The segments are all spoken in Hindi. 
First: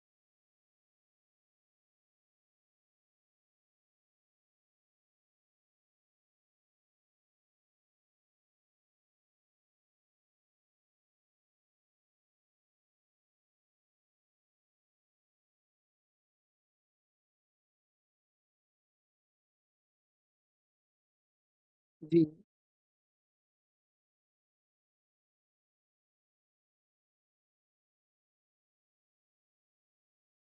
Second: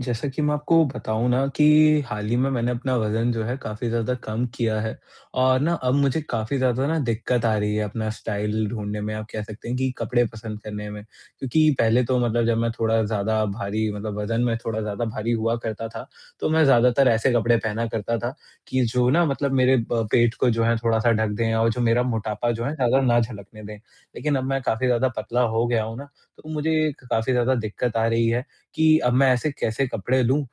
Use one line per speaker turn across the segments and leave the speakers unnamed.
जैसा कि मैं आपको बताऊँ ना कि हाल ही में मैंने अपना वज़न जो है काफ़ी ज़्यादा कम किया है। और ना अब मुझे काफ़ी ज़्यादा ना दिक्कत आ रही है अपना स्टाइल ढूँढने में, आप कह सकते हैं कि कपड़े पसंद करने में। क्योंकि पहले तो मतलब जब मैं थोड़ा ज़्यादा भारी मतलब वज़न में थोड़ा ज़्यादा भारी हुआ करता था, तो मैं ज़्यादातर ऐसे कपड़े पहना करता था कि जो ना मतलब मेरे ब पेट को जो है थोड़ा-सा ढक दें और जो मेरा
जी।
मोटापा जो है ज़्यादा ना झलकने दें। लेकिन अब मैं काफ़ी ज़्यादा पतला हो गया हूँ ना, तो मुझे काफ़ी ज़्यादा दिक्कत आ रही है। कि अब मैं ऐसे कैसे कपड़े लूँ,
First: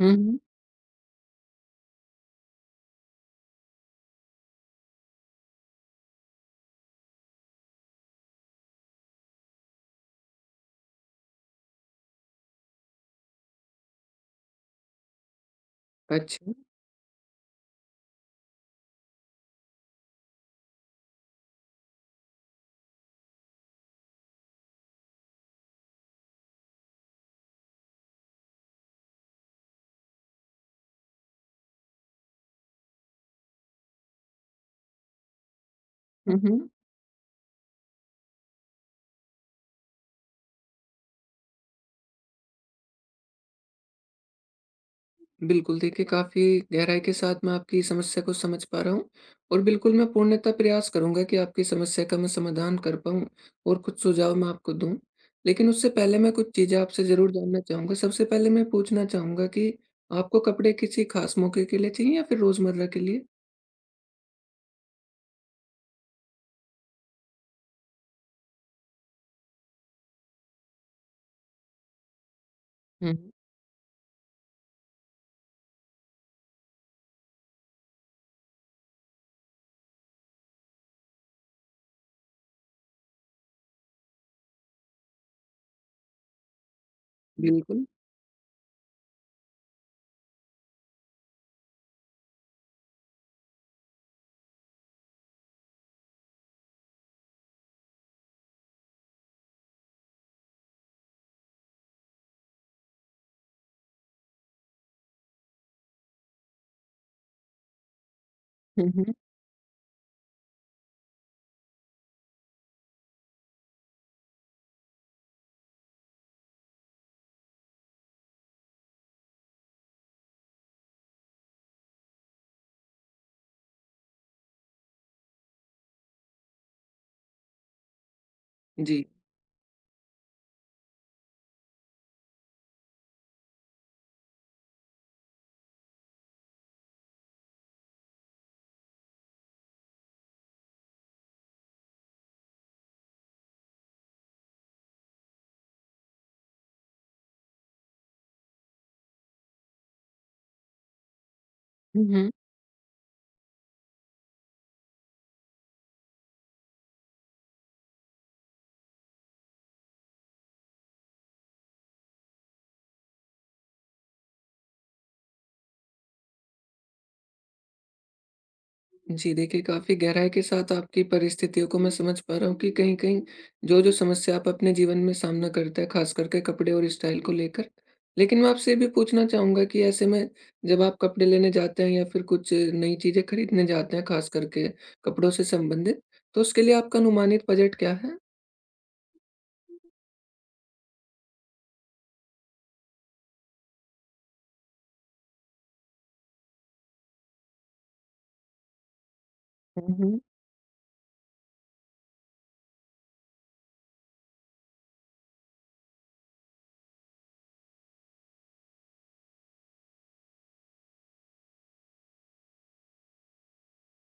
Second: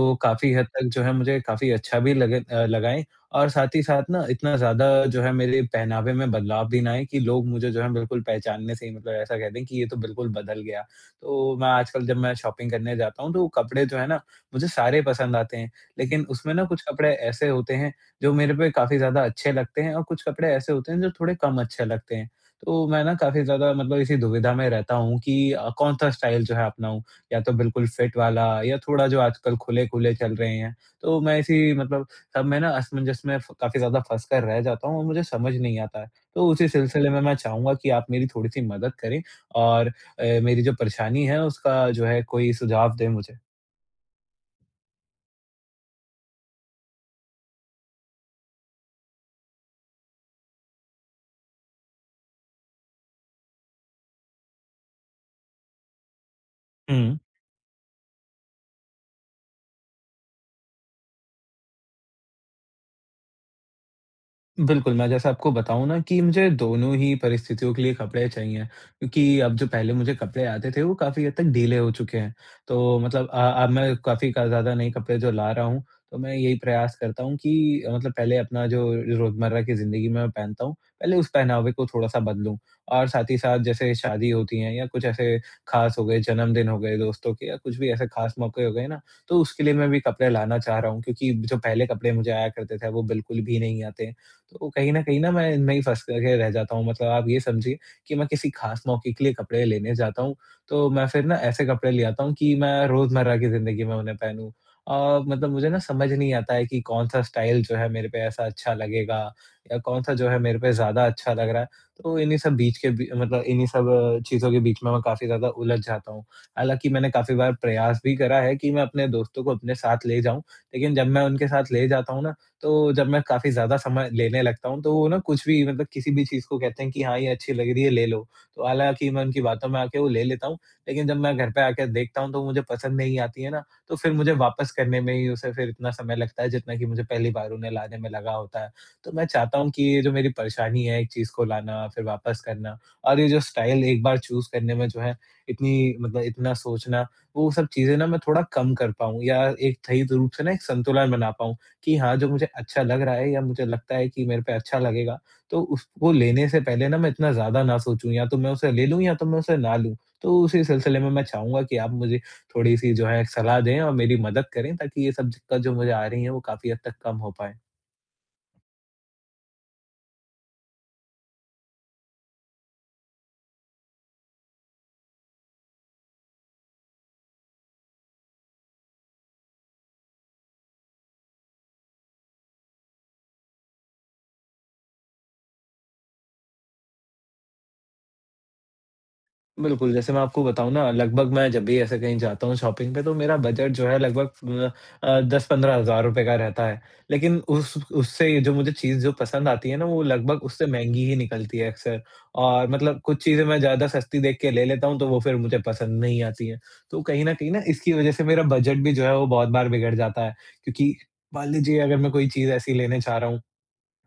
हुँ, हुँ।
काफ़ी हद तक जो है मुझे काफ़ी अच्छा भी लगे लगाएँ। और साथ ही साथ ना इतना ज़्यादा जो है मेरे पहनावे में बदलाव भी ना आए कि लोग मुझे जो है बिल्कुल पहचानने से ही मतलब ऐसा कह दें कि ये तो बिल्कुल बदल गया। तो मैं आजकल जब मैं शॉपिंग करने जाता हूँ, तो कपड़े जो है ना मुझे सारे पसंद आते हैं, लेकिन
अच्छा।
उसमें ना कुछ कपड़े ऐसे होते हैं जो मेरे पे काफ़ी ज़्यादा अच्छे लगते हैं और कुछ कपड़े ऐसे होते हैं जो थोड़े कम अच्छे लगते हैं। तो मैं ना काफ़ी ज़्यादा मतलब इसी दुविधा में रहता हूँ कि कौन-सा स्टाइल जो है अपनाऊँ। या तो बिल्कुल फिट वाला या थोड़ा जो आजकल खुले-खुले चल रहे हैं। तो मैं इसी मतलब सब में ना असमंजस में फ काफ़ी ज़्यादा फँस कर रह जाता हूँ और मुझे समझ नहीं आता है।
हुँ,
तो
हुँ।
उसी सिलसिले में मैं चाहूँगा कि आप मेरी थोड़ी-सी मदद करें और मेरी जो परेशानी है उसका जो है कोई सुझाव दें मुझे।
बिल्कुल, देखिए काफ़ी गहराई के साथ मैं आपकी समस्या को समझ पा रहा हूँ और बिल्कुल मैं पूर्णतः प्रयास करूँगा कि आपकी समस्या का मैं समाधान कर पाऊँ और कुछ सुझाव मैं आपको दूँ। लेकिन उससे पहले मैं कुछ चीज़ें आपसे
हुँ।
ज़रूर जानना चाहूँगा। सबसे पहले मैं पूछना चाहूँगा कि आपको कपड़े किसी ख़ास मौके के लिए चाहिए या फिर रोज़मर्रा के लिए?
बिल्कुल, मैं जैसे आपको बताऊँ ना कि मुझे दोनों ही परिस्थितियों के लिए कपड़े चाहिए, क्योंकि अब जो पहले मुझे कपड़े आते थे, वो काफ़ी हद तक ढीले हो चुके हैं। तो
हुँ।
मतलब अब मैं काफ़ी क ज़्यादा नए कपड़े जो ला रहा हूँ, तो मैं यही प्रयास करता हूँ कि मतलब पहले अपना जो रोज़मर्रा की ज़िंदगी में मैं पहनता हूँ, पहले उस पहनावे को थोड़ा-सा बदलूँ। और साथ ही साथ जैसे शादी होती है या कुछ ऐसे ख़ास हो गए, जन्मदिन हो गए दोस्तों के या कुछ
बिल्कुल।
भी ऐसे ख़ास मौके हो गए ना, तो उसके लिए मैं भी कपड़े लाना चाह रहा हूँ, क्योंकि जो पहले कपड़े मुझे आया करते थे, वो बिल्कुल भी नहीं आते। तो कहीं न कहीं ना मैं इनमें ही फँस करके रह जाता हूँ। मतलब आप ये समझिए कि मैं किसी ख़ास मौके के लिए कपड़े लेने जाता हूँ, तो मैं फिर ना ऐसे कपड़े ले आता हूँ कि मैं रोज़मर्रा की ज़िंदगी में उन्हें पहनूँ। मतलब मुझे ना समझ नहीं आता है कि कौन-सा स्टाइल जो है मेरे पे ऐसा अच्छा
हुँ, हुँ।
लगेगा या कौन-सा जो है मेरे पे ज़्यादा अच्छा लग रहा है। तो इन्हीं सब बीच के बी मतलब इन्हीं सब चीज़ों के बीच में मैं काफ़ी ज़्यादा उलझ जाता हूँ। हालाँकि मैंने काफ़ी बार प्रयास भी करा है कि मैं अपने दोस्तों को अपने साथ ले जाऊँ, लेकिन जब मैं उनके साथ ले जाता हूँ ना, तो जब मैं काफ़ी ज़्यादा समय लेने लगता हूँ, तो वो ना कुछ भी मतलब किसी भी चीज़ को कहते हैं कि हाँ, ये अच्छी लग रही है, ले लो। तो
जी।
हालाँकि मैं उनकी बातों में आके वो ले लेता हूँ, लेकिन जब मैं घर पे आके देखता हूँ, तो मुझे पसंद नहीं आती है ना, तो फिर मुझे वापस करने में ही उसे फिर इतना समय लगता है, जितना कि मुझे पहली बार उन्हें लाने में लगा होता है। तो मैं चाहता हूँ कि ये जो मेरी परेशानी है, एक चीज़ को लाना, फिर वापस करना और ये जो स्टाइल एक बार चूज़ करने में जो है, इतनी मतलब इतना सोचना, वो सब चीज़ें ना मैं थोड़ा कम कर पाऊँ या एक सही रूप से ना एक संतुलन बना पाऊँ। कि
हुँ,
हाँ, जो
हुँ।
मुझे अच्छा लग रहा है या मुझे लगता है कि मेरे पे अच्छा लगेगा, तो उसको लेने से पहले ना मैं इतना ज़्यादा ना सोचूँ, या तो मैं उसे ले लूँ या तो मैं उसे ना लूँ। तो उसी सिलसिले में मैं चाहूँगा कि आप मुझे थोड़ी-सी जो है सलाह दें और मेरी मदद करें, ताकि ये सब दिक्कत जो मुझे आ रही है वो काफ़ी हद तक कम हो पाएँ।
जी देखिए, काफ़ी गहराई के साथ आपकी परिस्थितियों को मैं समझ पा रहा हूँ कि कहीं-कहीं जो-जो समस्या आप अपने जीवन में सामना करते हैं, ख़ास करके कपड़े और स्टाइल को लेकर। लेकिन मैं आपसे ये भी पूछना चाहूँगा कि ऐसे में जब आप कपड़े लेने जाते हैं या फिर कुछ नई चीज़ें खरीदने जाते हैं, ख़ास करके कपड़ों से संबंधित, तो उसके लिए आपका अनुमानित बजट क्या है?
बिल्कुल, जैसे मैं आपको बताऊँ ना, लगभग मैं जब भी ऐसे कहीं जाता हूँ शॉपिंग पे, तो मेरा बजट जो है लगभग 10-15 हज़ार रुपए का रहता है। लेकिन उस उससे ये जो मुझे चीज़ जो पसंद आती है ना,
हुँ,
वो
हुँ।
लगभग उससे महँगी ही निकलती है अक्सर। और मतलब कुछ चीज़ें मैं ज़्यादा सस्ती देख के ले लेता हूँ, तो वो फिर मुझे पसंद नहीं आती हैं। तो कहीं न कहीं ना इसकी वज़ह से मेरा बजट भी जो है वो बहुत बार बिगड़ जाता है। क्योंकि मान लीजिए अगर मैं कोई चीज़ ऐसी लेने जा रहा हूँ,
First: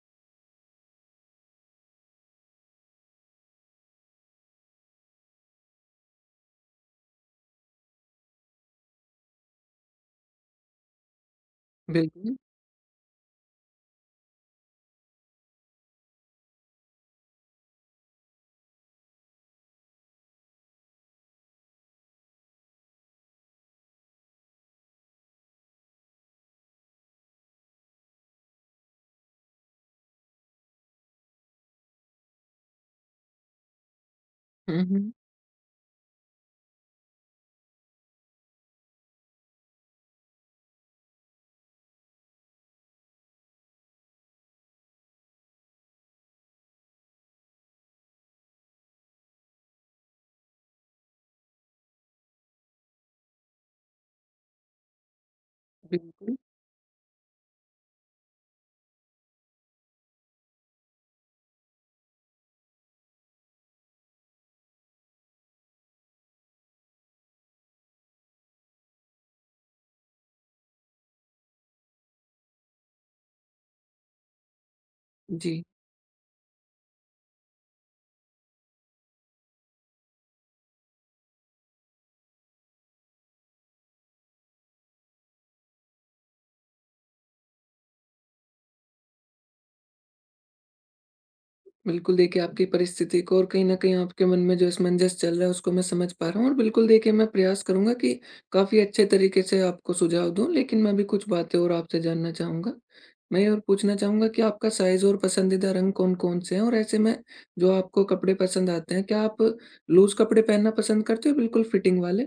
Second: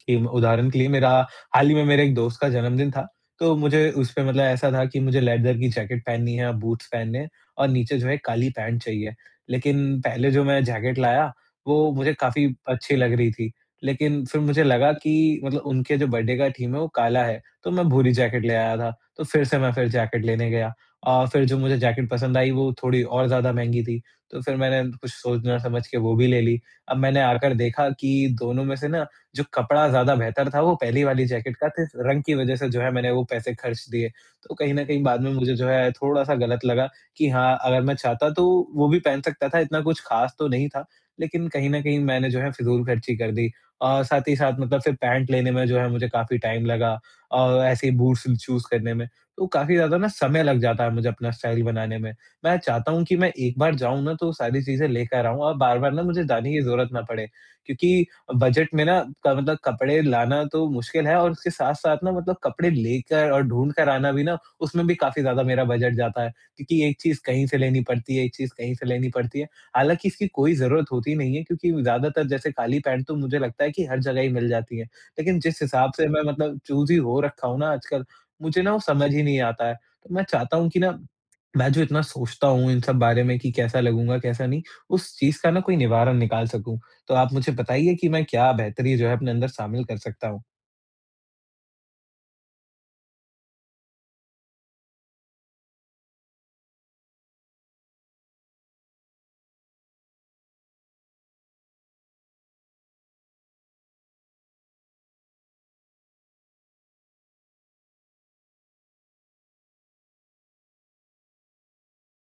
कि उदाहरण के लिए मेरा हाल ही में मेरे एक दोस्त का जन्मदिन था, तो मुझे उस पे मतलब ऐसा था कि मुझे लेदर की जैकेट पहननी है, बूट्स पहनने हैं और नीचे जो है काली पैंट चाहिए। लेकिन पहले जो मैं जैकेट लाया, वो मुझे
बिल्कुल।
काफ़ी अच्छी लग रही थी, लेकिन फिर मुझे लगा कि मतलब उनके जो बर्थडे का थीम है वो काला है, तो मैं भूरी जैकेट ले आया था, तो फिर से मैं फिर जैकेट लेने गया और फिर जो मुझे जैकेट पसंद आई वो थोड़ी और ज़्यादा महँगी थी, तो फिर मैंने कुछ सोच ना समझ के वो भी ले ली। अब मैंने आकर देखा कि दोनों में से ना जो कपड़ा ज़्यादा बेहतर था वो पहली वाली जैकेट का थे, रंग की वज़ह से जो है मैंने वो पैसे खर्च दिए। तो कहीं
हुँ,
न कहीं
हुँ।
बाद में मुझे जो है थोड़ा-सा गलत लगा कि हाँ, अगर मैं चाहता तो वो भी पहन सकता था, इतना कुछ ख़ास तो नहीं था, लेकिन कहीं न कहीं मैंने जो है फिज़ूल खर्ची कर दी। और साथ ही साथ मतलब फिर पैंट लेने में जो है मुझे काफ़ी टाइम लगा और ऐसे ही बूट्स चूज़ करने में, तो काफ़ी ज़्यादा ना समय लग जाता है मुझे अपना स्टाइल बनाने में। मैं चाहता हूँ कि मैं एक बार जाऊँ ना तो सारी चीज़ें लेकर आऊँ और बार-बार ना मुझे
बिल्कुल।
जाने की ज़रूरत ना पड़े, क्योंकि बजट में ना क मतलब कपड़े लाना तो मुश्किल है और उसके साथ-साथ ना मतलब कपड़े लेकर और ढूँढ कर आना भी ना, उसमें भी काफ़ी ज़्यादा मेरा बजट जाता है, क्योंकि एक चीज़ कहीं से लेनी पड़ती है, एक चीज़ कहीं से लेनी पड़ती है। हालाँकि इसकी कोई ज़रूरत होती नहीं है, क्योंकि ज़्यादातर जैसे काली पैंट तो मुझे लगता है कि हर जगह ही मिल जाती है। लेकिन
जी।
जिस हिसाब से मैं मतलब चूज़ी हो रखा हूँ ना आजकल, मुझे ना वो समझ ही नहीं आता है। तो मैं चाहता हूँ कि ना, मैं जो इतना सोचता हूँ इन सब बारे में कि कैसा लगूँगा, कैसा नहीं, उस चीज़ का ना कोई निवारण निकाल सकूँ। तो आप मुझे बताइए कि मैं क्या बेहतरी जो है अपने अंदर शामिल कर सकता हूँ?
बिल्कुल देखिए, आपकी परिस्थिति को और कहीं न कहीं आपके मन में जो असमंजस चल रहा है उसको मैं समझ पा रहा हूँ और बिल्कुल देखिए मैं प्रयास करूँगा कि काफ़ी अच्छे तरीके से आपको सुझाव दूँ। लेकिन मैं भी कुछ बातें और आपसे जानना चाहूँगा। मैं ये और पूछना चाहूँगा कि आपका साइज़ और पसंदीदा रंग कौन-कौन से हैं? और ऐसे में जो आपको कपड़े पसंद आते हैं, क्या आप लूज़ कपड़े पहनना पसंद करते हो बिल्कुल फिटिंग वाले?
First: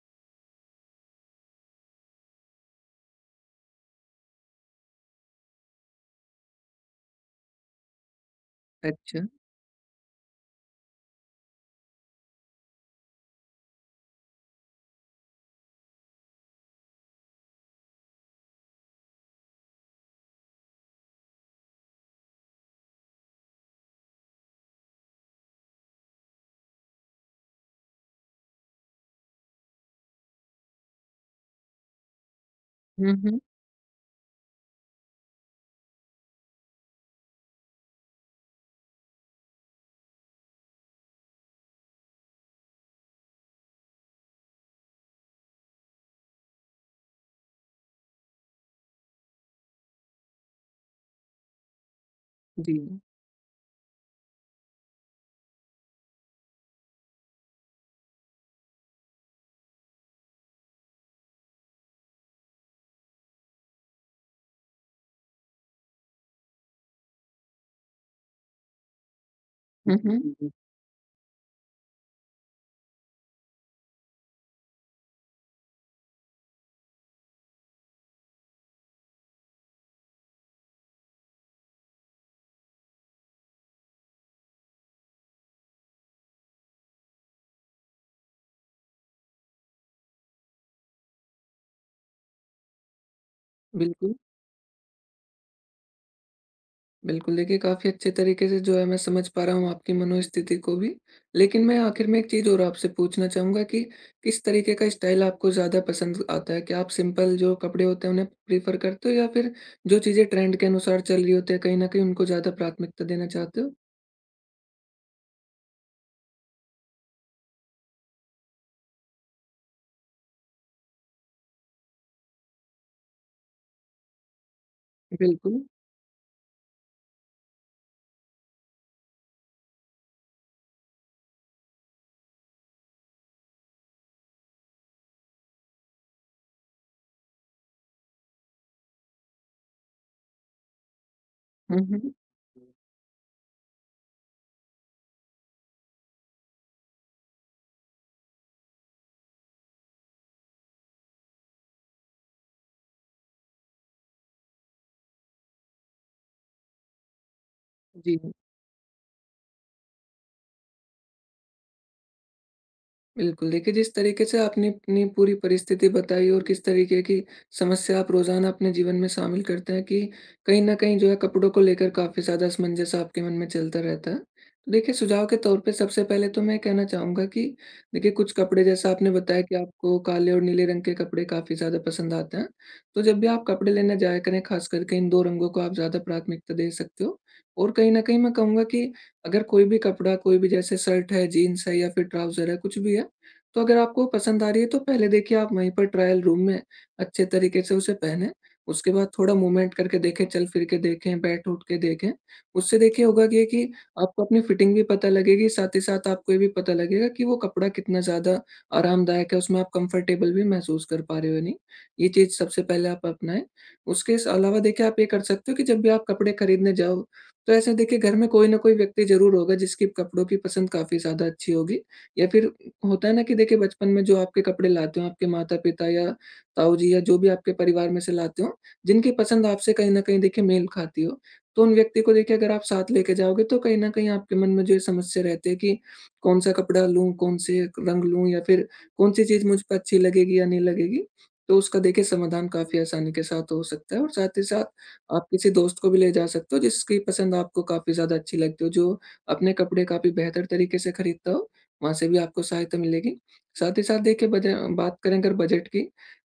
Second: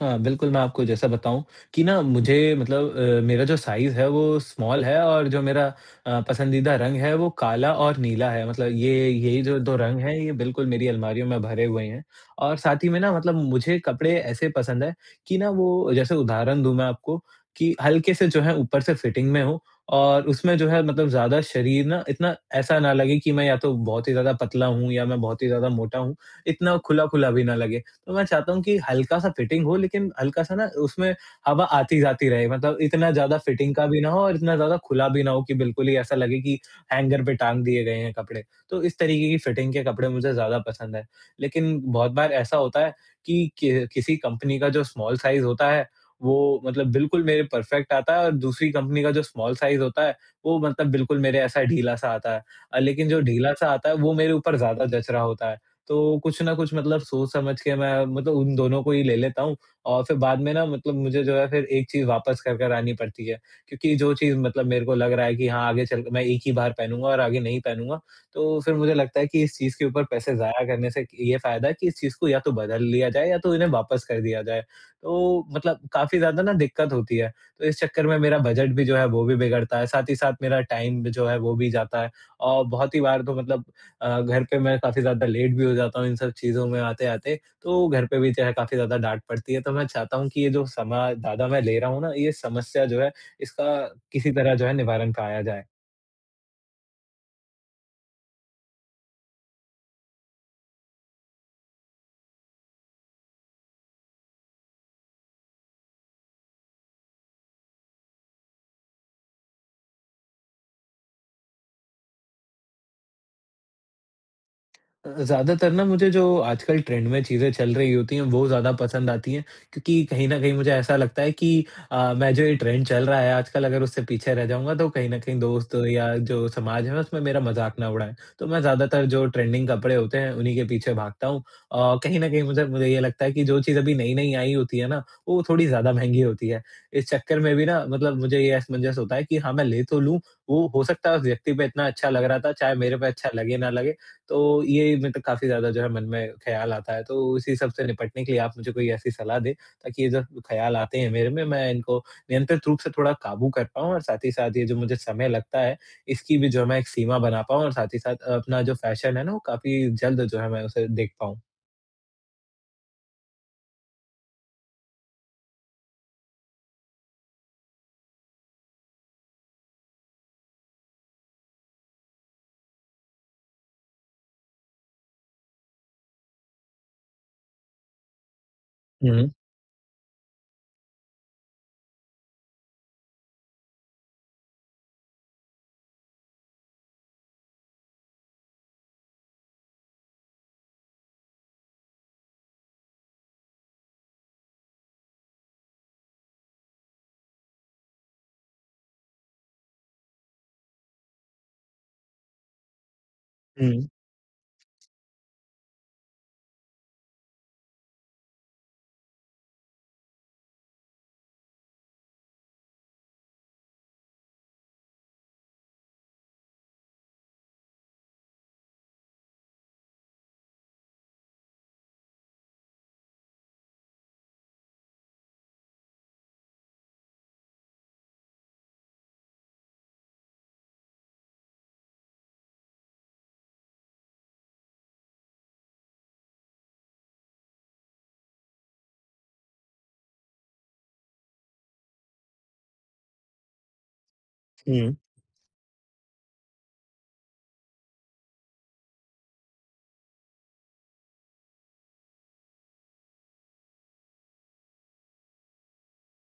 हाँ, बिल्कुल, मैं आपको जैसा बताऊँ कि ना मुझे मतलब मेरा जो साइज़ है वो स्मॉल है और जो मेरा पसंदीदा रंग है वो काला और नीला है। मतलब ये
अच्छा।
यही जो 2 रंग हैं ये बिल्कुल मेरी अलमारियों में भरे हुए हैं। और साथ ही में ना मतलब मुझे कपड़े ऐसे पसंद है कि ना वो, जैसे उदाहरण दूँ मैं आपको, कि हल्के से जो है ऊपर से फिटिंग में हो और उसमें जो है मतलब ज़्यादा शरीर ना इतना ऐसा ना लगे कि मैं या तो बहुत ही ज़्यादा पतला हूँ या मैं बहुत ही ज़्यादा मोटा हूँ, इतना खुला-खुला भी ना लगे। तो मैं चाहता हूँ कि हल्का-सा फिटिंग हो लेकिन हल्का-सा ना उसमें हवा आती-जाती रहे, मतलब इतना
हुँ,
ज़्यादा
हुँ।
फिटिंग का भी ना हो और इतना ज़्यादा खुला भी ना हो कि बिल्कुल ही ऐसा लगे कि हैंगर पे टाँग दिए गए हैं कपड़े। तो इस तरीके की फिटिंग के कपड़े मुझे ज़्यादा पसंद है। लेकिन बहुत बार ऐसा होता है कि किसी कंपनी का जो स्मॉल साइज़ होता है, वो मतलब बिल्कुल मेरे परफेक्ट आता है और दूसरी कंपनी का जो स्मॉल साइज़ होता है, वो मतलब बिल्कुल मेरे ऐसा ढीला-सा आता है।
जी।
लेकिन जो ढीला-सा आता है वो मेरे ऊपर ज़्यादा जच रहा होता है। तो कुछ ना कुछ मतलब सोच समझ के मैं मतलब उन दोनों को ही ले लेता हूँ और फिर बाद में ना मतलब मुझे जो है फिर एक चीज़ वापस कर कर आनी पड़ती है। क्योंकि जो चीज़ मतलब मेरे को लग रहा है कि हाँ, आगे चल मैं एक ही बार पहनूँगा और आगे नहीं पहनूँगा, तो फिर मुझे लगता है कि इस चीज़ के
हुँ,
ऊपर पैसे
हुँ।
ज़ाया करने से ये फ़ायदा है कि इस चीज़ को या तो बदल लिया जाए या तो इन्हें वापस कर दिया जाए। तो मतलब काफ़ी ज़्यादा ना दिक्कत होती है, तो इस चक्कर में मेरा बजट भी जो है वो भी बिगड़ता है, साथ ही साथ मेरा टाइम भी जो है वो भी जाता है और बहुत ही बार तो मतलब घर पे मैं काफ़ी ज़्यादा लेट भी हो जाता हूँ इन सब चीज़ों में आते-आते, तो घर पे भी जो है काफ़ी ज़्यादा डाँट पड़ती है। तो मैं चाहता हूँ कि ये जो समय ज़्यादा मैं ले रहा हूँ ना, ये समस्या जो है इसका
बिल्कुल।
किसी तरह जो है निवारण पाया जाए।
बिल्कुल, देखिए काफ़ी अच्छे तरीके से जो है मैं समझ पा रहा हूँ आपकी मनोस्थिति को भी। लेकिन मैं आखिर में एक चीज़ और आपसे पूछना चाहूँगा कि किस तरीके का स्टाइल आपको ज़्यादा पसंद आता है? क्या आप सिंपल जो कपड़े होते हैं उन्हें प्रेफ़र करते हो या फिर जो चीज़ें ट्रेंड के अनुसार चल रही होती है, कहीं न कहीं उनको ज़्यादा प्राथमिकता देना चाहते हो?
ज़्यादातर ना मुझे जो आजकल ट्रेंड में चीज़ें चल रही होती हैं, वो ज़्यादा पसंद आती हैं, क्योंकि कहीं न कहीं मुझे ऐसा लगता है कि मैं जो ये ट्रेंड चल रहा है आजकल अगर उससे पीछे रह जाऊँगा तो कहीं न कहीं
बिल्कुल।
दोस्त या जो समाज है उसमें मेरा मज़ाक ना उड़ाएँ। तो मैं ज़्यादातर जो ट्रेंडिंग कपड़े होते हैं उन्हीं के पीछे भागता हूँ। कहीं न कहीं मुझे मुझे ये लगता है कि जो चीज़ अभी नई-नई आई होती है ना, वो थोड़ी ज़्यादा महँगी होती है। इस चक्कर में भी ना मतलब मुझे ये असमंजस होता है कि हाँ, मैं ले तो लूँ, वो हो सकता है उस व्यक्ति पे
हुँ,
इतना अच्छा
हुँ।
लग रहा था, चाहे मेरे पे अच्छा लगे ना लगे। तो ये मतलब काफ़ी ज़्यादा जो है मन में ख़्याल आता है, तो इसी सब से निपटने के लिए आप मुझे कोई ऐसी सलाह दें, ताकि ये जो ख़्याल आते हैं मेरे में, मैं इनको नियंत्रित रूप से थोड़ा काबू कर पाऊँ और साथ ही साथ ये जो मुझे समय लगता है, इसकी भी जो है मैं एक सीमा बना पाऊँ और साथ ही
जी।
साथ अपना जो फ़ैशन है ना, वो काफ़ी जल्द जो है मैं उसे देख पाऊँ।
बिल्कुल, देखिए जिस तरीके से आपने अपनी पूरी परिस्थिति बताई और किस तरीके की समस्या आप रोज़ाना अपने जीवन में शामिल करते हैं कि कहीं न कहीं जो है कपड़ों को लेकर काफ़ी ज़्यादा असमंजस आपके मन में चलता रहता है। तो देखिए सुझाव के तौर पे सबसे पहले तो मैं कहना चाहूँगा कि देखिए कुछ कपड़े जैसा आपने
हुँ,
बताया कि आपको काले और नीले रंग के कपड़े काफ़ी ज़्यादा पसंद आते हैं। तो जब भी आप कपड़े लेने जाया करें ख़ास करके इन 2 रंगों को आप ज़्यादा प्राथमिकता दे सकते हो। और कहीं न कहीं मैं कहूँगा कि अगर कोई भी कपड़ा कोई भी जैसे शर्ट है, जीन्स है या फिर ट्राउज़र है, कुछ भी है, तो अगर आपको पसंद आ रही है तो पहले देखिए आप वहीं पर ट्रायल रूम में अच्छे तरीके से उसे पहने। उसके बाद थोड़ा मूवमेंट करके देखें, चल-फिर के देखें, बैठ-उठ के देखें। उससे देखिए होगा ये कि
हुँ,
आपको अपनी फिटिंग भी पता लगेगी, साथ ही साथ आपको ये भी पता लगेगा कि वो कपड़ा कितना ज़्यादा आरामदायक है, उसमें आप कंफर्टेबल भी महसूस कर पा रहे हो या नहीं। ये चीज़ सबसे पहले आप अपनाएँ। उसके स अलावा देखिए आप ये कर सकते हो कि जब भी आप कपड़े खरीदने जाओ, तो ऐसे देखिए घर में कोई ना कोई व्यक्ति ज़रूर होगा जिसकी कपड़ों की पसंद काफ़ी ज़्यादा अच्छी होगी, या फिर होता है ना कि देखिए बचपन में जो आपके कपड़े लाते हो आपके माता-पिता या ताऊ-जी या जो भी आपके परिवार में से लाते हो, जिनकी पसंद आपसे कहीं न कहीं देखिए मेल खाती हो, तो उन व्यक्ति को देखिए अगर आप साथ लेके जाओगे तो कहीं न कहीं आपके मन में जो ये समस्या रहती है कि कौन-सा कपड़ा लूँ, कौन से रंग लूँ या फिर कौन-सी चीज़ मुझ पे अच्छी लगेगी या नहीं लगेगी, तो उसका देखिए समाधान काफ़ी आसानी के साथ हो सकता है। और साथ ही साथ
हुँ,
आप किसी दोस्त को भी ले जा सकते हो जिसकी पसंद आपको काफ़ी ज़्यादा अच्छी लगती हो, जो अपने कपड़े काफ़ी बेहतर तरीके से खरीदता हो, वहाँ से भी आपको सहायता मिलेगी। साथ ही साथ देखिए, बज बात करें अगर बजट की,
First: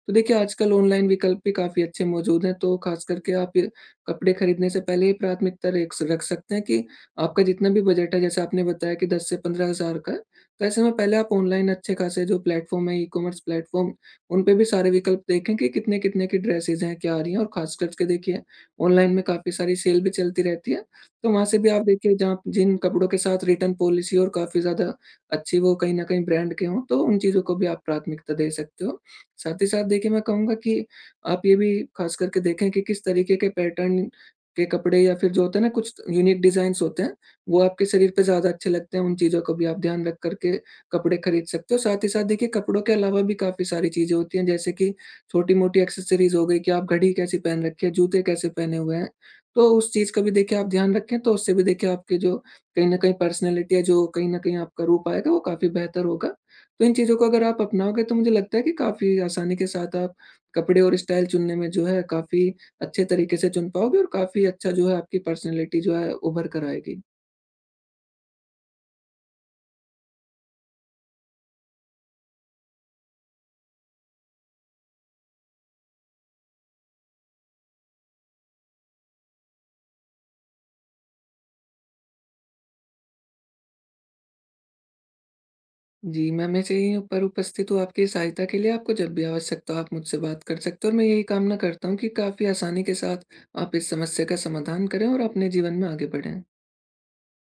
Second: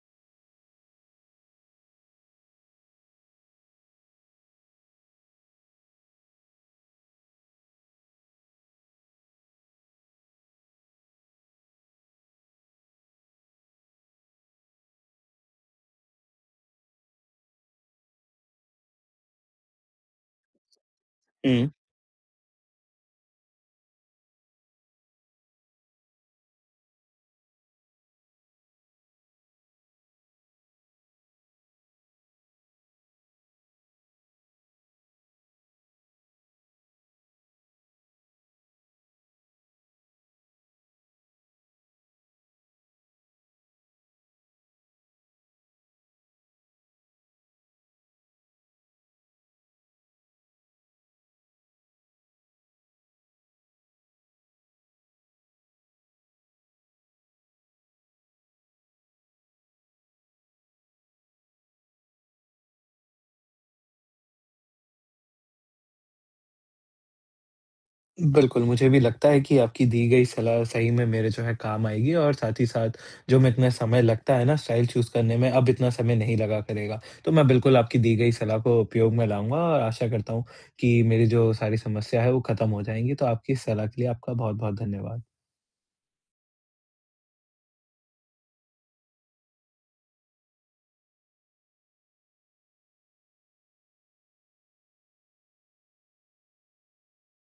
तो देखिए आजकल ऑनलाइन विकल्प भी काफ़ी अच्छे मौजूद हैं, तो ख़ास करके आप ये कपड़े खरीदने से पहले ही प्राथमिकता रेख रख सकते हैं कि आपका जितना भी बजट है, जैसे आपने बताया कि 10 से 15,000 का है, तो ऐसे में पहले आप ऑनलाइन अच्छे खासे जो प्लेटफ़ॉर्म है, ई-कॉमर्स प्लेटफ़ॉर्म, उन पे भी सारे विकल्प देखें कि कितने-कितने की ड्रेसेज़ हैं, क्या आ रही हैं। और ख़ास करके देखिए ऑनलाइन में काफ़ी सारी सेल भी चलती रहती है। तो वहाँ से
हुँ।
भी आप देखिए जहाँ जिन कपड़ों के साथ रिटर्न पॉलिसी और काफ़ी ज़्यादा अच्छी, वो कहीं न कहीं ब्रांड के हों, तो उन चीज़ों को भी आप प्राथमिकता दे सकते हो। साथ ही साथ देखिए मैं कहूँगा कि आप ये भी ख़ास करके देखें कि किस तरीके के पैटर्न के कपड़े या फिर जो होता है ना कुछ यूनिक डिज़ाइन्स होते हैं, वो आपके शरीर पे ज़्यादा अच्छे लगते हैं, उन चीज़ों को भी आप ध्यान रख कर के कपड़े खरीद सकते हो। साथ ही साथ देखिए कपड़ों के अलावा भी काफ़ी सारी चीज़ें होती हैं, जैसे कि छोटी-मोटी एक्सेसरीज़ हो गई कि आप घड़ी कैसी पहन रखी है, जूते कैसे पहने हुए हैं। तो उस चीज़ का भी देखिए आप ध्यान रखें, तो उससे भी देखिए आपके जो कहीं न कहीं पर्सनैलिटी है, जो कहीं न कहीं आपका रूप आएगा, वो काफ़ी बेहतर होगा। तो इन चीज़ों को अगर आप अपनाओगे तो मुझे लगता है कि काफ़ी आसानी के साथ आप कपड़े और स्टाइल चुनने में जो है काफ़ी अच्छे तरीके से चुन पाओगे और काफ़ी अच्छा जो है आपकी पर्सनैलिटी जो है उभर कर आएगी।
बिल्कुल, मुझे भी लगता है कि आपकी दी गई सलाह सही में मेरे जो है काम आएगी और साथ ही साथ जो मैं इतना समय लगता है ना स्टाइल चूज़ करने में, अब इतना समय नहीं लगा करेगा। तो मैं बिल्कुल आपकी दी गई सलाह को उपयोग में लाऊँगा और आशा करता हूँ कि मेरी जो सारी समस्या है वो ख़त्म हो जाएँगी। तो आपकी इस सलाह के लिए आपका बहुत-बहुत धन्यवाद।
जी, मैं हमेशा यहीं पर उपस्थित हूँ आपकी सहायता के लिए, आपको जब भी आवश्यकता हो आप मुझसे बात कर सकते हो और मैं यही कामना करता हूँ कि काफ़ी आसानी के साथ आप इस समस्या का समाधान करें और अपने जीवन में आगे बढ़ें।